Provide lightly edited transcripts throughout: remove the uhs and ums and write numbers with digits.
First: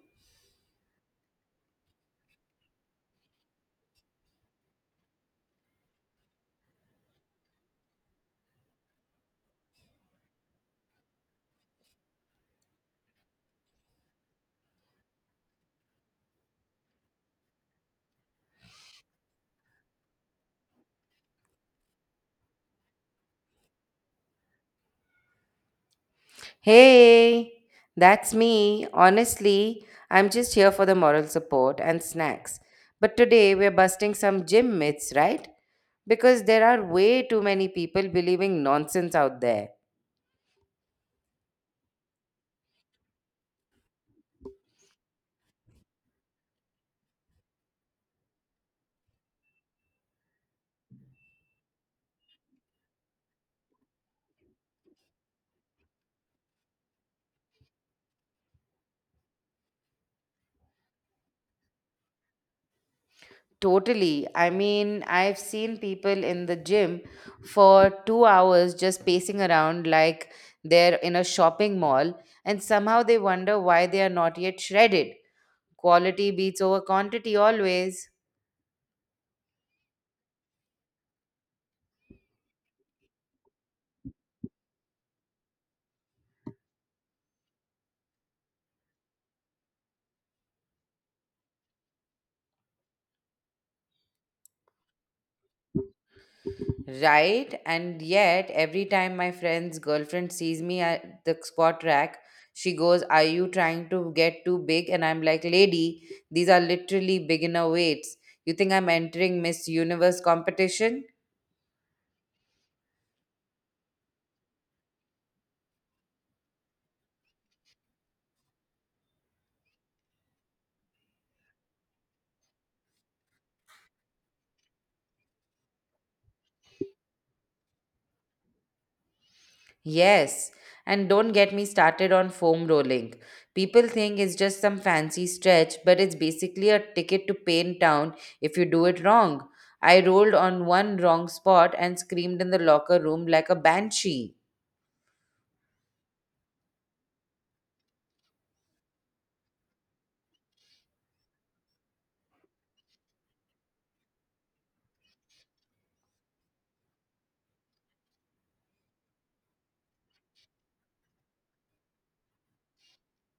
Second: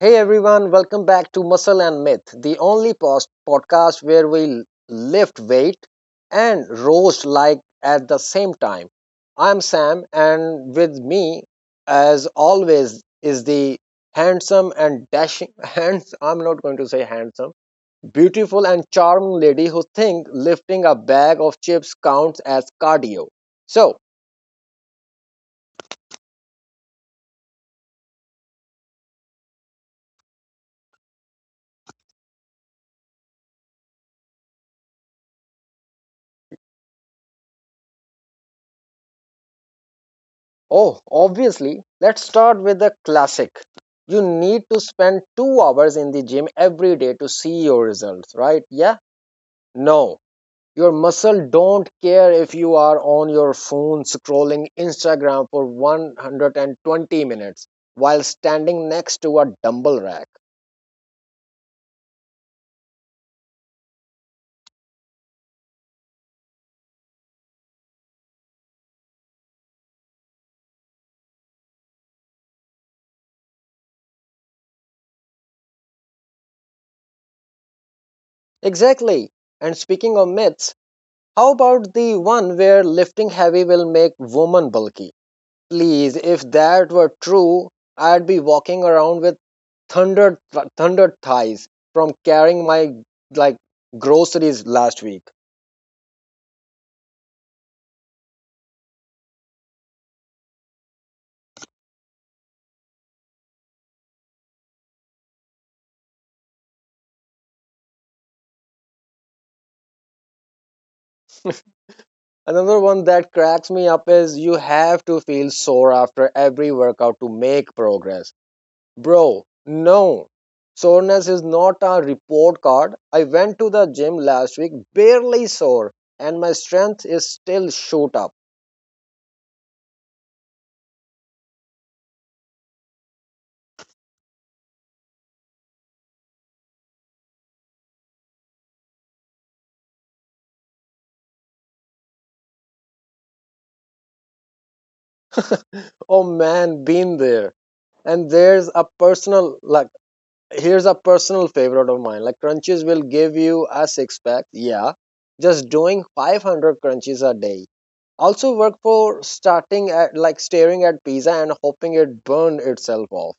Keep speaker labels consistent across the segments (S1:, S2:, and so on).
S1: Hey everyone, welcome back to Muscle and Myth, the only post podcast where we lift weight and roast like at the same time. I'm Sam, and with me, as always, is the handsome and dashing hands. I'm not going to say handsome, beautiful and charming lady who thinks lifting a bag of chips counts as cardio. So
S2: Hey, that's me. Honestly, I'm just here for the moral support and snacks. But today we're busting some gym myths, right? Because there are way too many people believing nonsense out there.
S1: oh, obviously, let's start with the classic. You need to spend 2 hours in the gym every day to see your results, right? Yeah? No. Your muscle don't care if you are on your phone scrolling Instagram for 120 minutes while standing next to a dumbbell rack.
S2: Totally. I mean, I've seen people in the gym for 2 hours just pacing around like they're in a shopping mall, and somehow they wonder why they are not yet shredded. Quality beats over quantity always.
S1: Exactly. And speaking of myths, how about the one where lifting heavy will make women bulky? Please, if that were true, I'd be walking around with thunder thighs from carrying my like groceries last week.
S2: Right? And yet, every time my friend's girlfriend sees me at the squat rack, she goes, Are you trying to get too big? And I'm like, Lady, these are literally beginner weights. You think I'm entering Miss Universe competition?
S1: Another one that cracks me up is you have to feel sore after every workout to make progress. Bro, no. Soreness is not a report card. I went to the gym last week barely sore and my strength is still shoot up.
S2: Yes. And don't get me started on foam rolling. People think it's just some fancy stretch, but it's basically a ticket to Pain Town if you do it wrong. I rolled on one wrong spot and screamed in the locker room like a banshee.
S1: Oh man, been there. And there's a personal like Here's a personal favorite of mine. Like crunches will give you a six pack. Yeah. Just doing 500 crunches a day. Also work for starting at like staring at pizza and hoping it burn itself off.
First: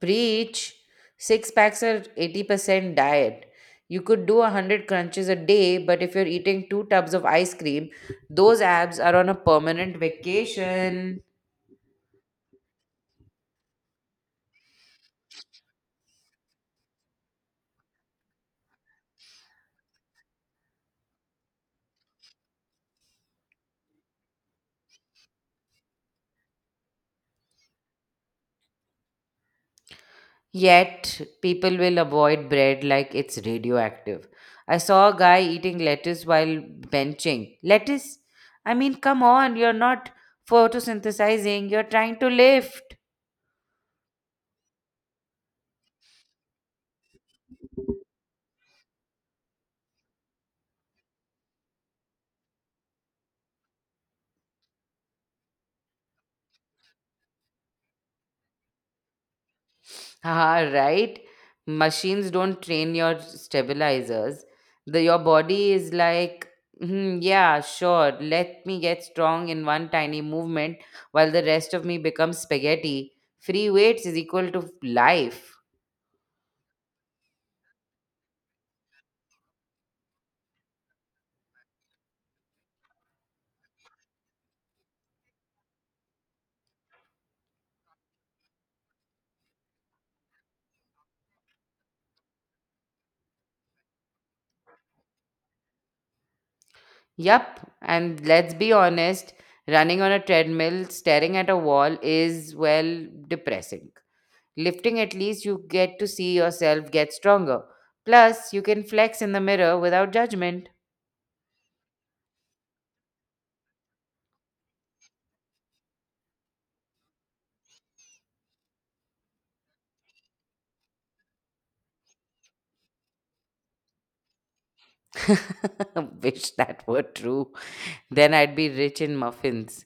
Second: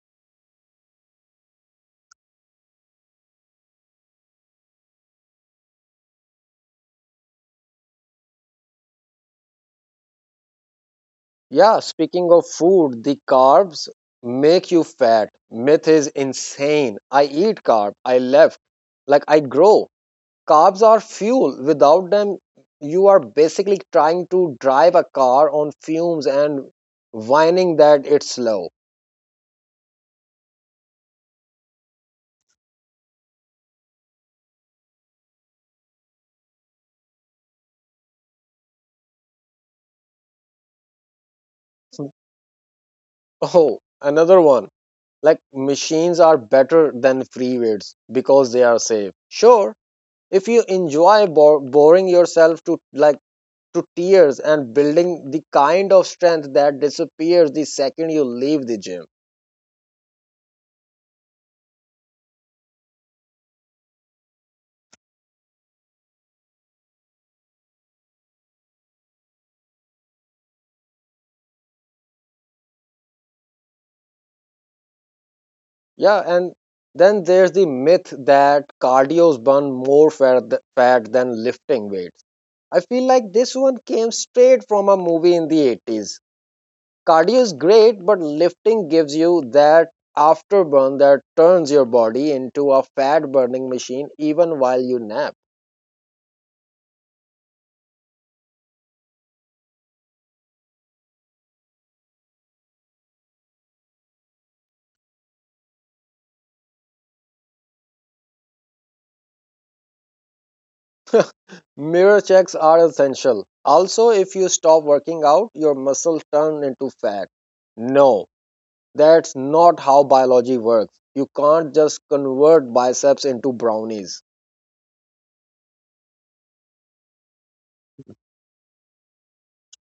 S2: Preach. Six packs are 80% diet. You could do 100 crunches a day, but if you're eating two tubs of ice cream, those abs are on a permanent vacation.
S1: Yeah, speaking of food, the carbs make you fat. Myth is insane. I eat carb, I left. Like I grow. Carbs are fuel. Without them, you are basically trying to drive a car on fumes and whining that it's slow.
S2: Yet, people will avoid bread like it's radioactive. I saw a guy eating lettuce while benching. Lettuce? I mean, come on, you're not photosynthesizing, you're trying to lift.
S1: Oh, another one. Like machines are better than freewares because they are safe. Sure, if you enjoy boring yourself to like to tears and building the kind of strength that disappears the second you leave the gym.
S2: Haha, right? Machines don't train your stabilizers. Your body is like, "Hmm, yeah, sure, let me get strong in one tiny movement while the rest of me becomes spaghetti. Free weights is equal to life.
S1: Yeah, and then there's the myth that cardio's burn more fat, fat than lifting weights. I feel like this one came straight from a movie in the 80s. Cardio is great, but lifting gives you that afterburn that turns your body into a fat burning machine even while you nap.
S2: Yup, and let's be honest, running on a treadmill, staring at a wall is, well, depressing. Lifting, at least you get to see yourself get stronger. Plus, you can flex in the mirror without judgment.
S1: Mirror checks are essential. Also, if you stop working out, your muscles turn into fat. No, that's not how biology works. You can't just convert biceps into brownies.
S2: Wish that were true. Then I'd be rich in muffins.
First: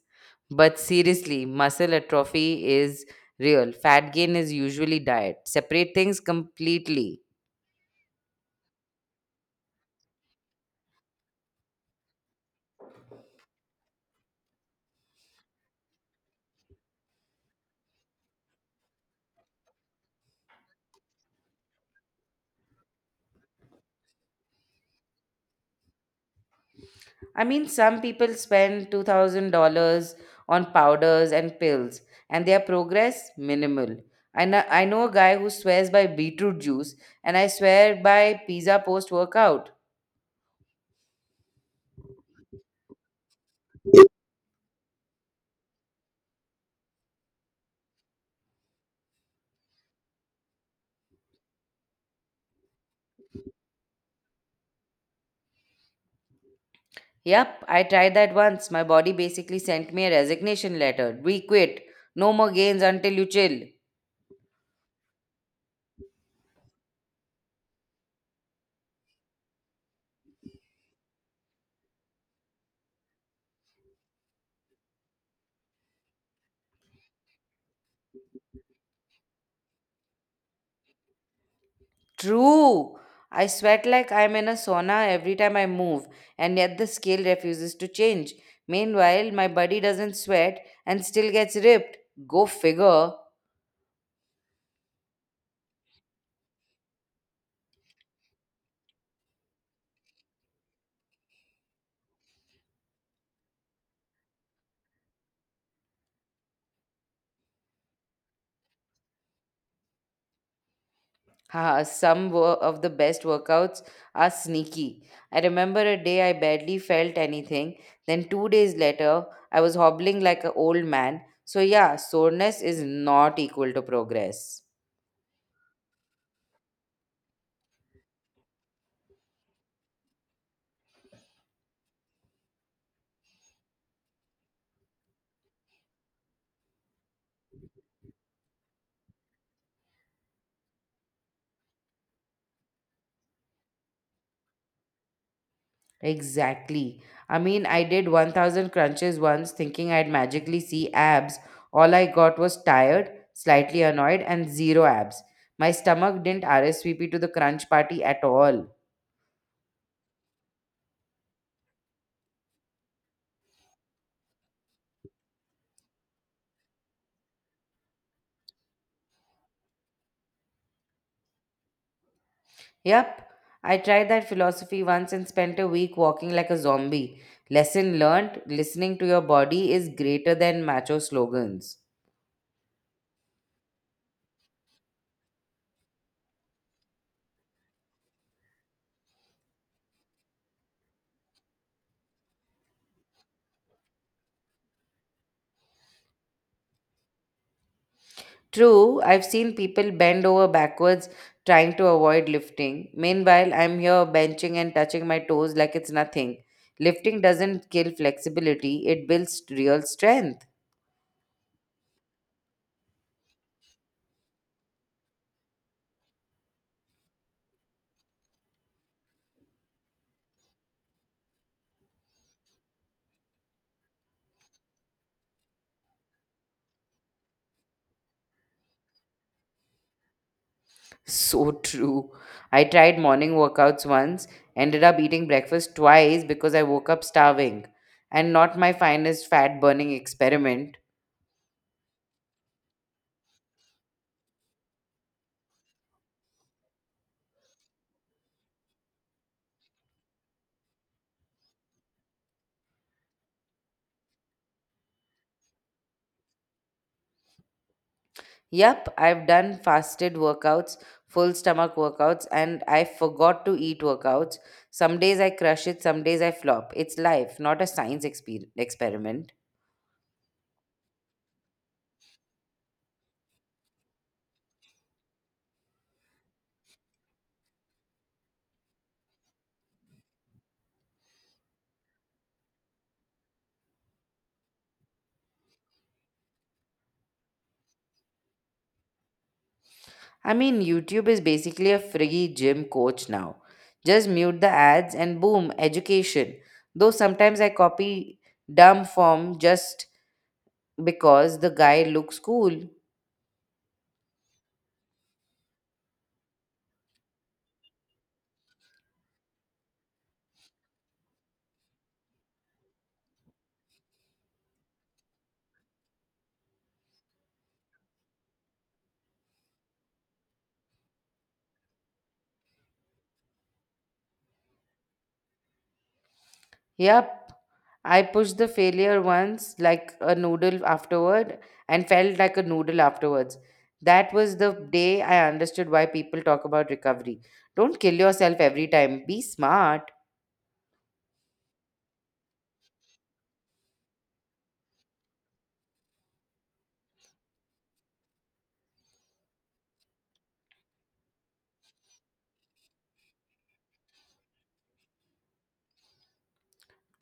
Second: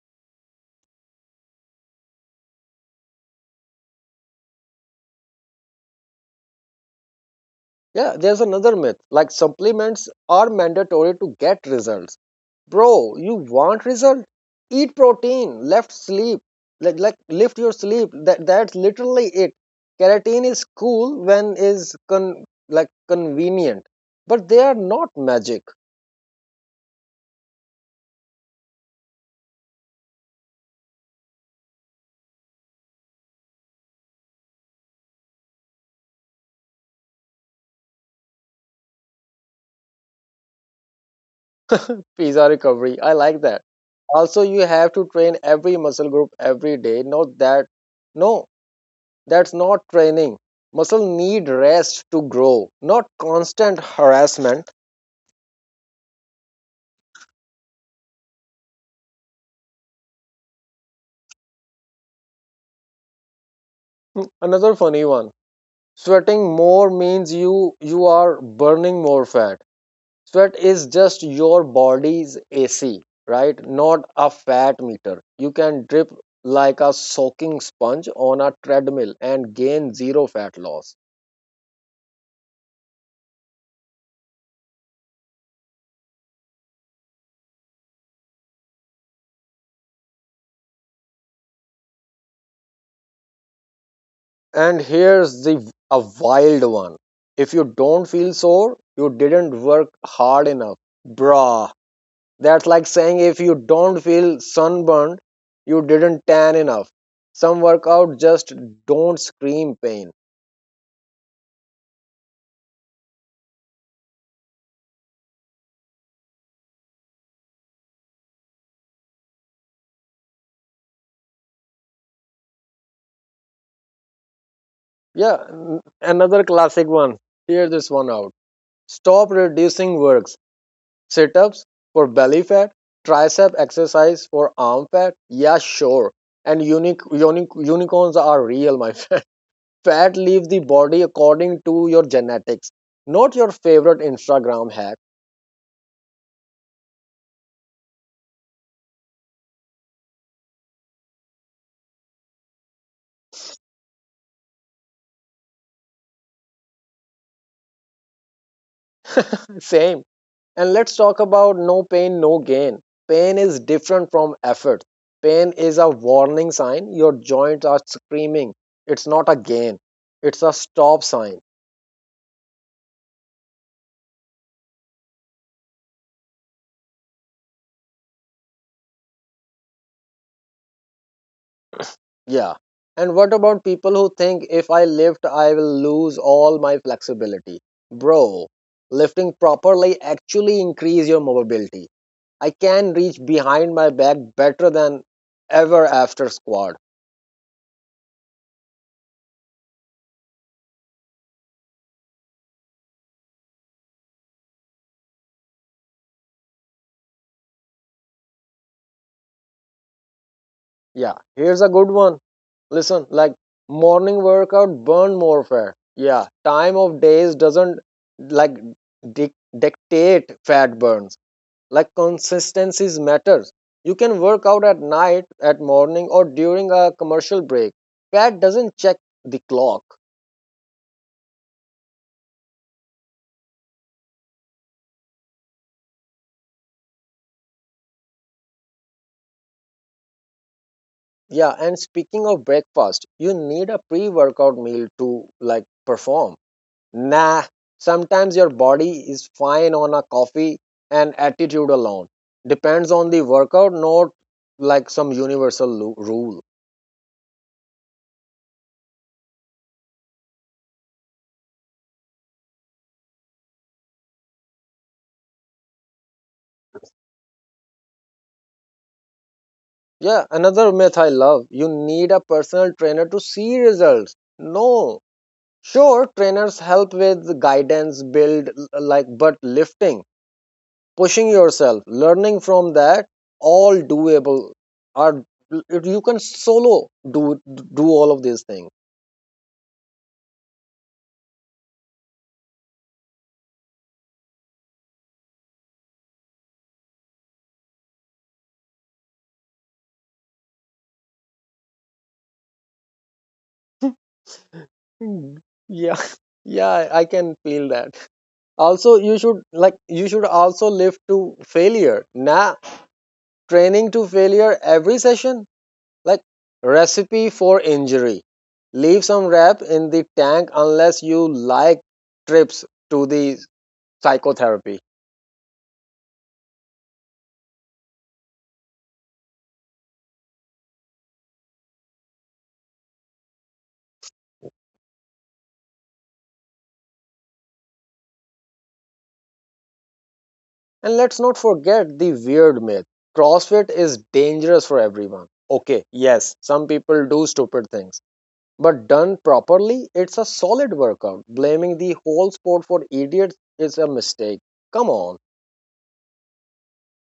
S2: But seriously, muscle atrophy is real. Fat gain is usually diet. Separate things completely.
S1: Yeah, there's another myth. Like supplements are mandatory to get results. Bro, you want result? Eat protein, left sleep, like lift your sleep. That's literally it. Keratin is cool when is con like convenient, but they are not magic.
S2: I mean, some people spend $2,000 on powders and pills, and their progress minimal. I know a guy who swears by beetroot juice, and I swear by pizza post workout.
S1: Pizza recovery. I like that. Also, you have to train every muscle group every day. Not that no, that's not training. Muscle need rest to grow, not constant harassment.
S2: Yep, I tried that once. My body basically sent me a resignation letter. We quit. No more gains until you chill.
S1: Another funny one. Sweating more means you are burning more fat. Sweat is just your body's AC, right? Not a fat meter. You can drip like a soaking sponge on a treadmill and gain zero fat loss.
S2: True. I sweat like I'm in a sauna every time I move, and yet the scale refuses to change. Meanwhile, my body doesn't sweat and still gets ripped. Go figure.
S1: And here's the a wild one. If you don't feel sore, you didn't work hard enough. Bruh, that's like saying if you don't feel sunburned, you didn't tan enough. Some workout just don't scream pain.
S2: Haha, of the best workouts are sneaky. I remember a day I barely felt anything. Then, 2 days later, I was hobbling like an old man. So, yeah, soreness is not equal to progress.
S1: Yeah, another classic one. Hear this one out. Stop reducing works. Sit ups for belly fat, tricep exercise for arm fat. Yeah, sure. And unique unicorns are real, my friend. Fat leaves the body according to your genetics, not your favorite Instagram hack.
S2: Exactly. I mean, I did 1,000 crunches once thinking I'd magically see abs. All I got was tired, slightly annoyed, and zero abs. My stomach didn't RSVP to the crunch party at all.
S1: Same. And let's talk about no pain, no gain. Pain is different from effort. Pain is a warning sign. Your joints are screaming. It's not a gain, it's a stop sign.
S2: Yep, I tried that philosophy once and spent a week walking like a zombie. Lesson learned listening to your body is greater than macho slogans.
S1: Yeah. And what about people who think if I lift, I will lose all my flexibility? Bro, lifting properly actually increase your mobility. I can reach behind my back better than ever after squat.
S2: True, I've seen people bend over backwards trying to avoid lifting. Meanwhile, I'm here benching and touching my toes like it's nothing. Lifting doesn't kill flexibility, it builds real strength.
S1: Yeah, here's a good one. Listen, like morning workout burn more fat. Yeah, time of days doesn't like dictate fat burns. Like consistencies matters. You can work out at night, at morning, or during a commercial break. Fat doesn't check the clock.
S2: So true. I tried morning workouts once, ended up eating breakfast twice because I woke up starving, and not my finest fat burning experiment.
S1: Yeah, and speaking of breakfast, you need a pre-workout meal to like perform. Nah, sometimes your body is fine on a coffee and attitude alone. Depends on the workout, not like some universal rule.
S2: Yep, I've done fasted workouts, full stomach workouts, and I forgot to eat workouts. Some days I crush it, some days I flop. It's life, not a science experiment.
S1: Yeah, another myth I love you need a personal trainer to see results. No, sure, trainers help with guidance, build, like, but lifting, pushing yourself, learning from that, all doable. Are you can solo do all of these things.
S2: I mean, YouTube is basically a free gym coach now. Just mute the ads and boom, education. Though sometimes I copy dumb form just because the guy looks cool.
S1: Mm. Yeah, yeah, I can feel that. Also, you should also live to failure. Nah, training to failure every session. Like recipe for injury. Leave some rep in the tank unless you like trips to the psychotherapy.
S2: Yep, I pushed the failure once like a noodle afterward and felt like a noodle afterwards. That was the day I understood why people talk about recovery. Don't kill yourself every time, be smart.
S1: And let's not forget the weird myth. CrossFit is dangerous for everyone. Okay, yes, some people do stupid things. But done properly, it's a solid workout. Blaming the whole sport for idiots is a mistake. Come on.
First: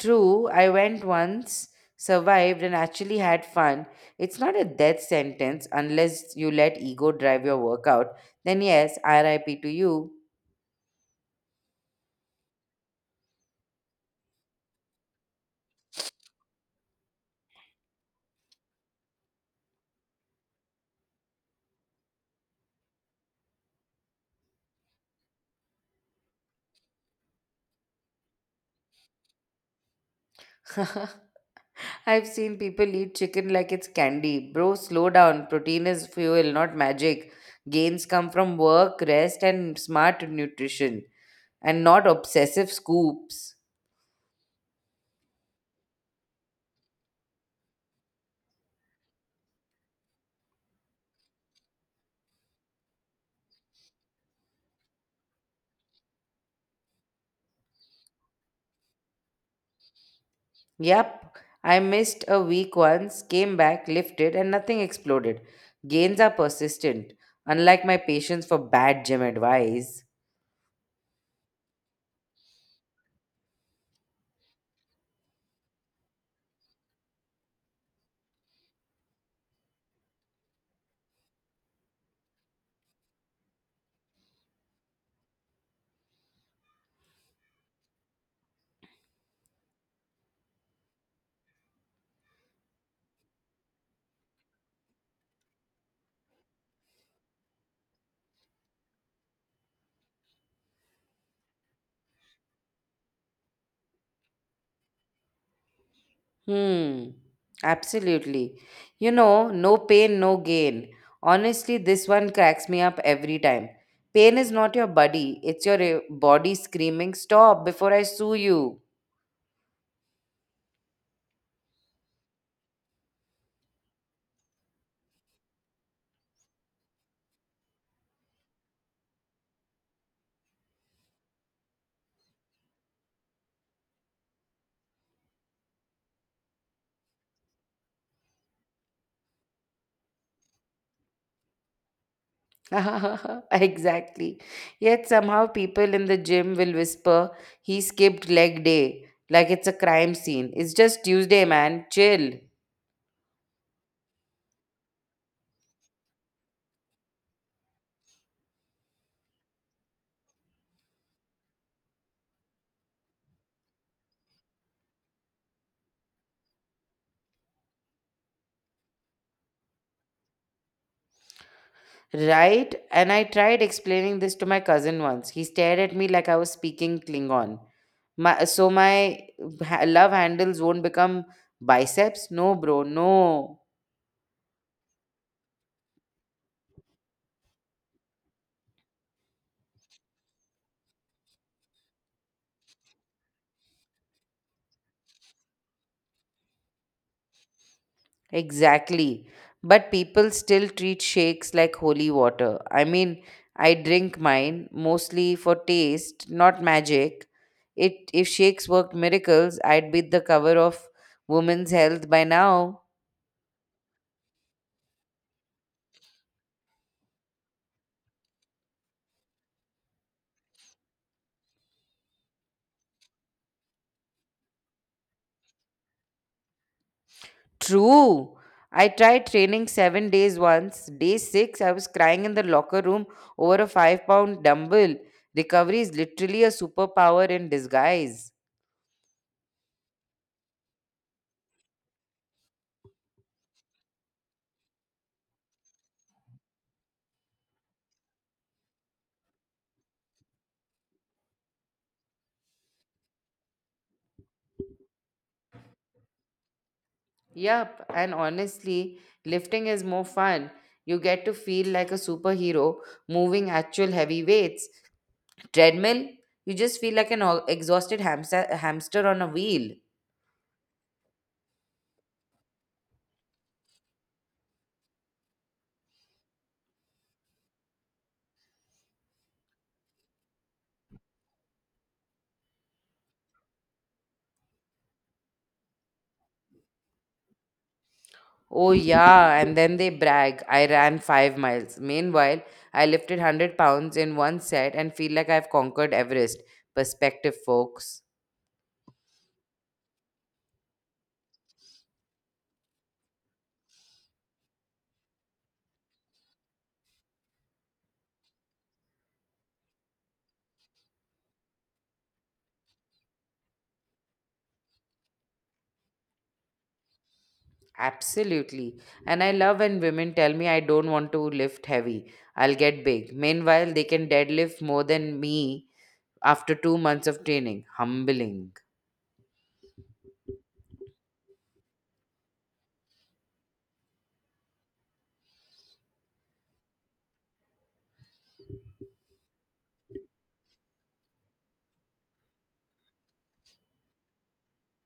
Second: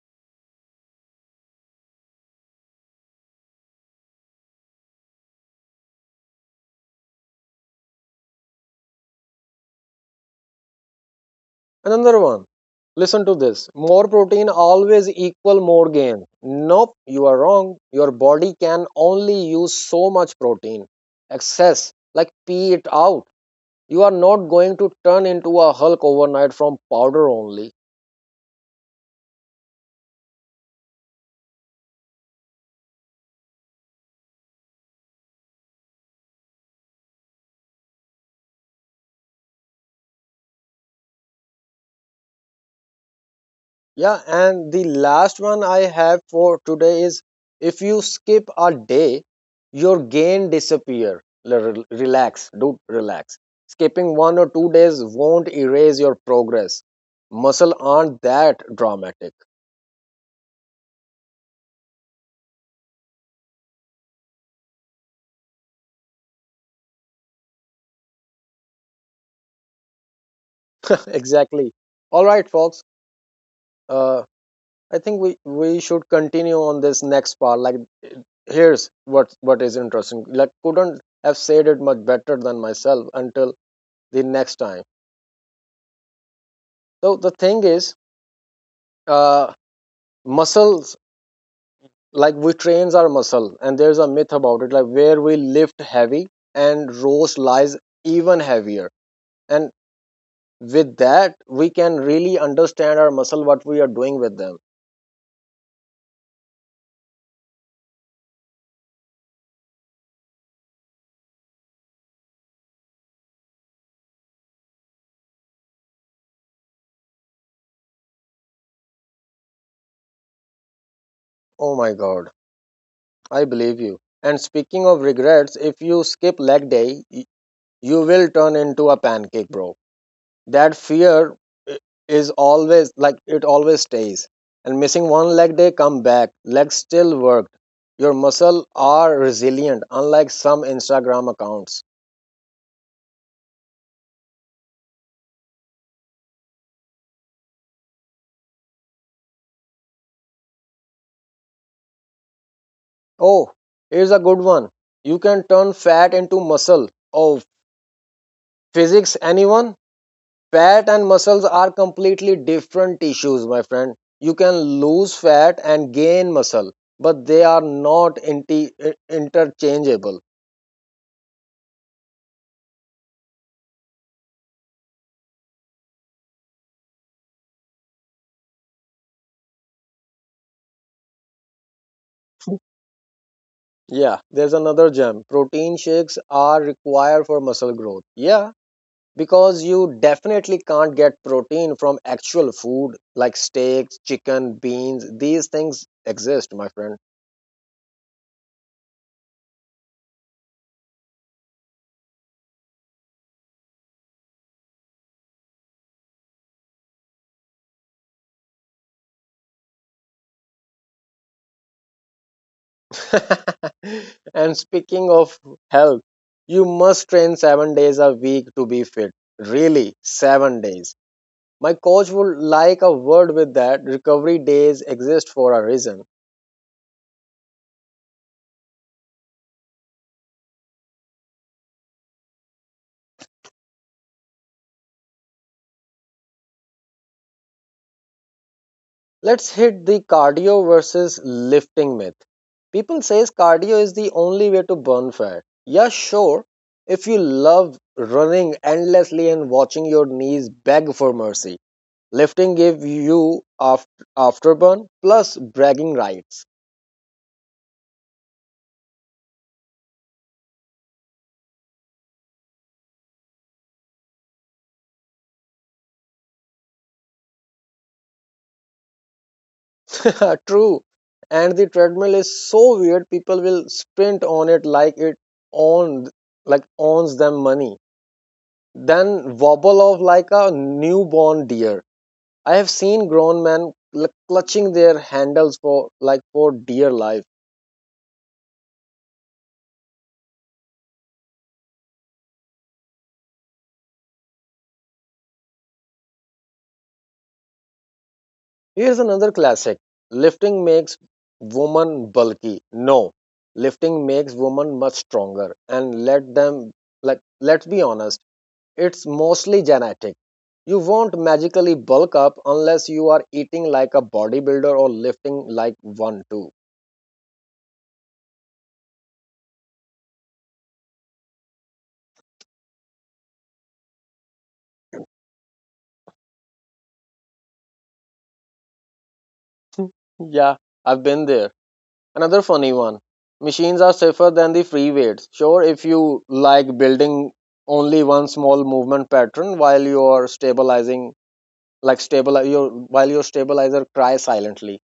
S2: True, I went once, survived, and actually had fun. It's not a death sentence unless you let ego drive your workout. Then, yes, RIP to you.
S1: Another one. Listen to this. More protein always equal more gain. Nope, you are wrong. Your body can only use so much protein. Excess, like pee it out. You are not going to turn into a Hulk overnight from powder only.
S2: I've seen people eat chicken like it's candy. Bro, slow down. Protein is fuel, not magic. Gains come from work, rest, and smart nutrition, and not obsessive scoops.
S1: Yeah, and the last one I have for today is if you skip a day, your gain disappear. Relax, dude. Relax. Skipping 1 or 2 days won't erase your progress. Muscle aren't that dramatic.
S2: Yep, I missed a week once, came back, lifted, and nothing exploded. Gains are persistent, unlike my patience for bad gym advice.
S1: exactly. All right, folks. Uh, I think we should continue on this next part. Like, here's what is interesting. Like, couldn't have said it much better than myself until the next time. So the thing is. Uh, Muscles like we trains our muscle and there's a myth about it like where we lift heavy and rows lies even heavier and with that we can really understand our muscle what we are doing with them.
S2: Hmm, absolutely. You know, no pain, no gain. Honestly, this one cracks me up every time. Pain is not your buddy, it's your eh, body screaming, Stop before I sue you.
S1: Oh my god, I believe you. And speaking of regrets, if you skip leg day, you will turn into a pancake, bro. That fear, i- is always like it always stays. And missing one leg day, come back, legs still worked. Your muscle are resilient, unlike some Instagram accounts.
S2: Exactly. Yet somehow people in the gym will whisper, he skipped leg day, like it's a crime scene. It's just Tuesday, man. Chill.
S1: Oh, here's a good one. You can turn fat into muscle. Oh, physics, anyone? Fat and muscles are completely different tissues, my friend. You can lose fat and gain muscle, but they are not interchangeable.
S2: Right? And I tried explaining this to my cousin once. He stared at me like I was speaking Klingon. My love handles won't become biceps? No, bro, no.
S1: Yeah, there's another gem. Protein shakes are required for muscle growth. Yeah, because you definitely can't get protein from actual food like steaks, chicken, beans. These things exist, my friend.
S2: Exactly. But people still treat shakes like holy water. I mean, I drink mine mostly for taste, not magic. It if shakes worked miracles, I'd be the cover of Women's Health by now.
S1: And speaking of health, you must train 7 days a week to be fit. Really, 7 days. My coach would like a word with that. Recovery days exist for a reason.
S2: True. I tried training 7 days once. Day six, I was crying in the locker room over a 5 pound dumbbell. Recovery is literally a superpower in disguise.
S1: Let's hit the cardio versus lifting myth. People says cardio is the only way to burn fat. Yeah, sure. If you love running endlessly and watching your knees beg for mercy, lifting give you afterburn plus bragging rights.
S2: Yup, and honestly, lifting is more fun. You get to feel like a superhero moving actual heavy weights. Treadmill, you just feel like an exhausted hamster on a wheel.
S1: True. And the treadmill is so weird people will sprint on it like it owned like owns them money. Then wobble off like a newborn deer. I have seen grown men clutching their handles for for dear life.
S2: Oh, yeah, and then they brag, I ran 5 miles. Meanwhile, I lifted 100 pounds in one set and feel like I've conquered Everest. Perspective, folks.
S1: Here's another classic. Lifting makes woman bulky. No. Lifting makes woman much stronger and let them like let's be honest, it's mostly genetic. You won't magically bulk up unless you are eating like a bodybuilder or lifting like one too.
S2: Absolutely. And I love when women tell me I don't want to lift heavy. I'll get big. Meanwhile, they can deadlift more than me after 2 months of training. Humbling.
S1: Yeah, I've been there. Another funny one. Machines are safer than the free weights. Sure, if you like building only one small movement pattern while you're stabilizing, like stabilize your while your stabilizer cries silently.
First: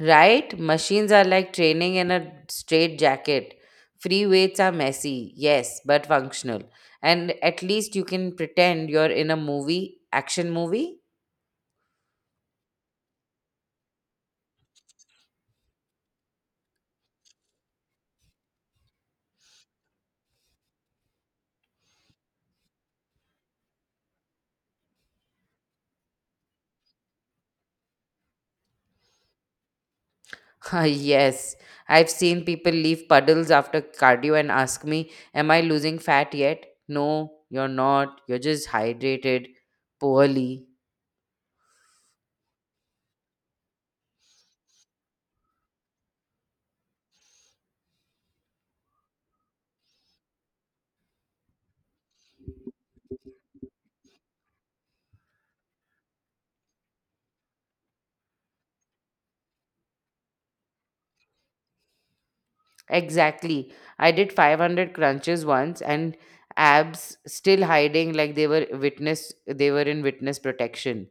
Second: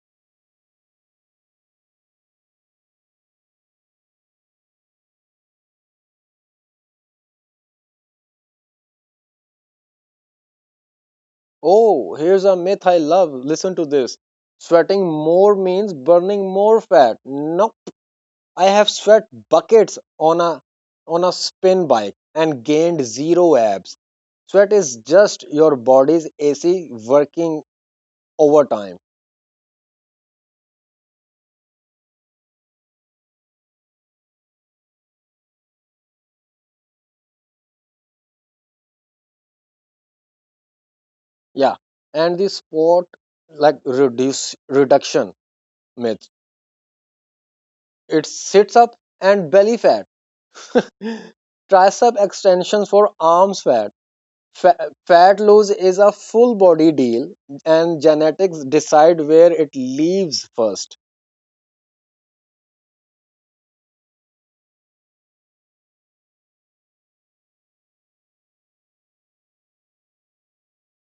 S2: Right? Machines are like training in a straight jacket. Free weights are messy, yes, but functional. And at least you can pretend you're in a movie, action movie.
S1: Oh, here's a myth I love. Listen to this. Sweating more means burning more fat. Nope, I have sweat buckets on a spin bike and gained zero abs. Sweat is just your body's AC working overtime.
S2: yes, I've seen people leave puddles after cardio and ask me, Am I losing fat yet? No, you're not. You're just hydrated poorly.
S1: Yeah, and the sport like reduce reduction myth. It sits up and belly fat, tricep extensions for arms fat. Fat loss is a full body deal, and genetics decide where it leaves first.
S2: Exactly. I did 500 crunches once and abs still hiding like they were in witness protection.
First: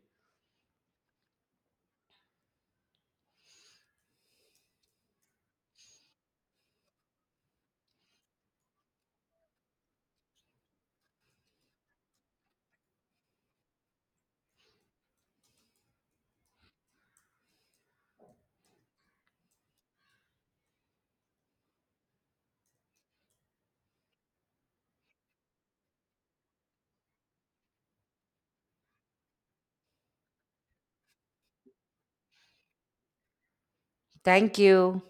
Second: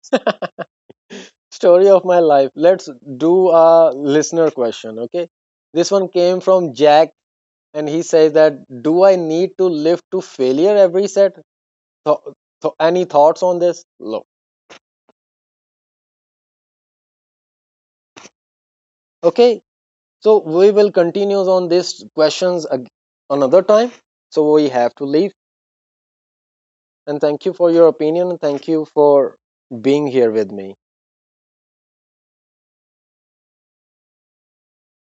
S1: Story of my life. Let's do a listener question. Okay, this one came from Jack, and he says that do I need to lift to failure every set? Th- any thoughts on this? No. Okay, so we will continue on these questions another time. So we have to leave. And thank you for your opinion. And thank you for being here with me.
S2: Thank you.